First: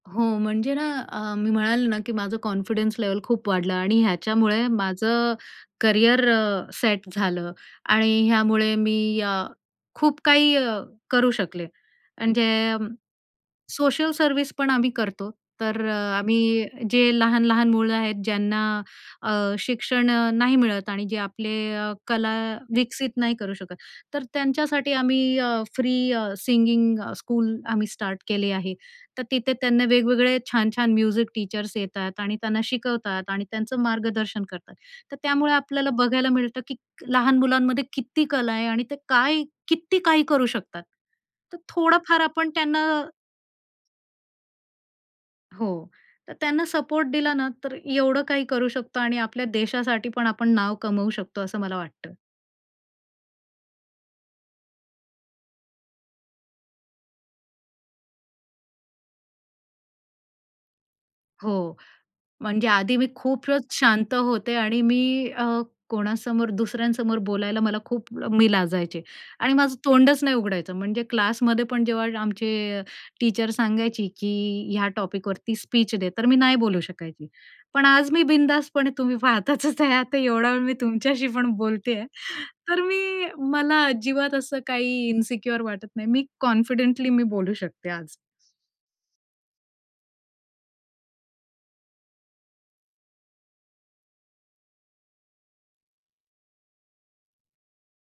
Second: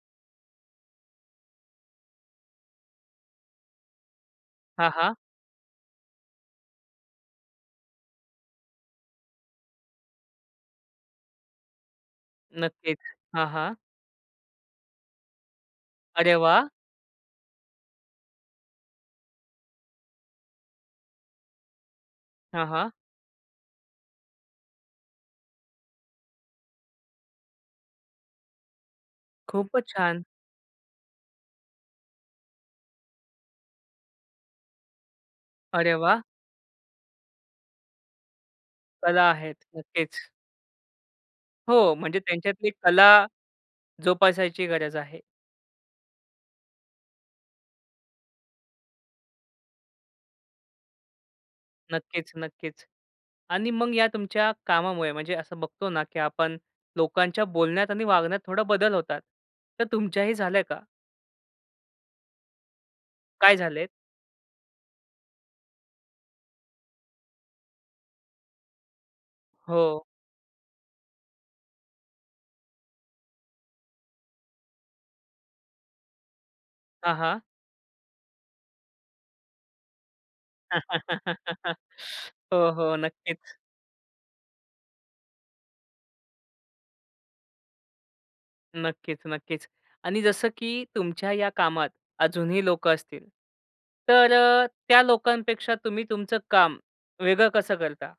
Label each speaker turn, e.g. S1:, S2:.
S1: हो, म्हणजे ना, अ, मी म्हणाले ना, की माझं कॉन्फिडन्स लेव्हल खूप वाढलं आणि ह्याच्यामुळे
S2: हां, हां.
S1: माझं करियर अ, सेट झालं आणि ह्यामुळे मी अ, खूप काही अ, करू शकले. म्हणजे,
S2: नक्कीच. हां, हां.
S1: सोशल सर्व्हिस पण आम्ही करतो. तर अ,
S2: अरे
S1: आम्ही
S2: वाह!
S1: जे लहान-लहान मुलं आहेत, ज्यांना अ, शिक्षण अ, नाही मिळत आणि जे आपले अ, कला
S2: हां, हां.
S1: विकसित नाही करू शकत, तर त्यांच्यासाठी आम्ही अ, फ्री अ, सिंगिंग स्कूल आम्ही स्टार्ट केले आहे. तर तिथे त्यांना
S2: खूपच छान!
S1: वेगवेगळे, छान-छान म्युझिक टीचर्स येतात आणि त्यांना शिकवतात आणि त्यांचं मार्गदर्शन करतात. तर त्यामुळे आपल्याला
S2: अरे वाह!
S1: बघायला मिळतं, की लहान मुलांमध्ये किती कला आहे आणि ते
S2: कला
S1: काय
S2: आहेत,
S1: किती
S2: नक्कीच.
S1: काही करू शकतात. तर
S2: हो, म्हणजे
S1: थोडंफार आपण
S2: त्यांच्यातली
S1: त्यांना
S2: कला जोपासायची गरज आहे.
S1: हो, तर त्यांना सपोर्ट दिला ना, तर एवढं काही करू शकतो आणि आपल्या देशासाठी पण आपण नाव कमवू शकतो, असं मला वाटतं.
S2: नक्कीच-नक्कीच आणि मग या तुमच्या कामामुळे म्हणजे असं बघतो ना, की आपण लोकांच्या बोलण्यात आणि वागण्यात थोडा बदल होतात. तर तुमच्याही झालंय का?
S1: हो, म्हणजे आधी मी
S2: काय
S1: खूपच
S2: झालेत?
S1: शांत होते आणि मी अ, कोणासमोर, दुसऱ्यांसमोर बोलायला मला खूप म मी लाजायचे आणि माझं
S2: हो.
S1: तोंडच नाही उघडायचं. म्हणजे क्लासमध्ये पण जेव्हा आमचे टीचर सांगायची, की ह्या टॉपिक वरती स्पीच दे. तर मी नाही बोलू
S2: हां,
S1: शकायची.
S2: हां.
S1: पण आज मी बिनधास्तपणे तुम्ही पाहताच आहे ते एवढा वेळ मी तुमच्याशी पण बोलतेय.
S2: हो,
S1: तर
S2: हो,
S1: मी
S2: नक्कीच.
S1: मला अजिबात असं काही इन्सिक्युअर वाटत नाही. मी कॉन्फिडेंटली मी बोलू शकते आज.
S2: नक्कीच-नक्कीच आणि जसं की तुमच्या या कामात अजूनही लोकं असतील, तर अ, त्या लोकांपेक्षा तुम्ही तुमचं काम वेगळं कसं करता?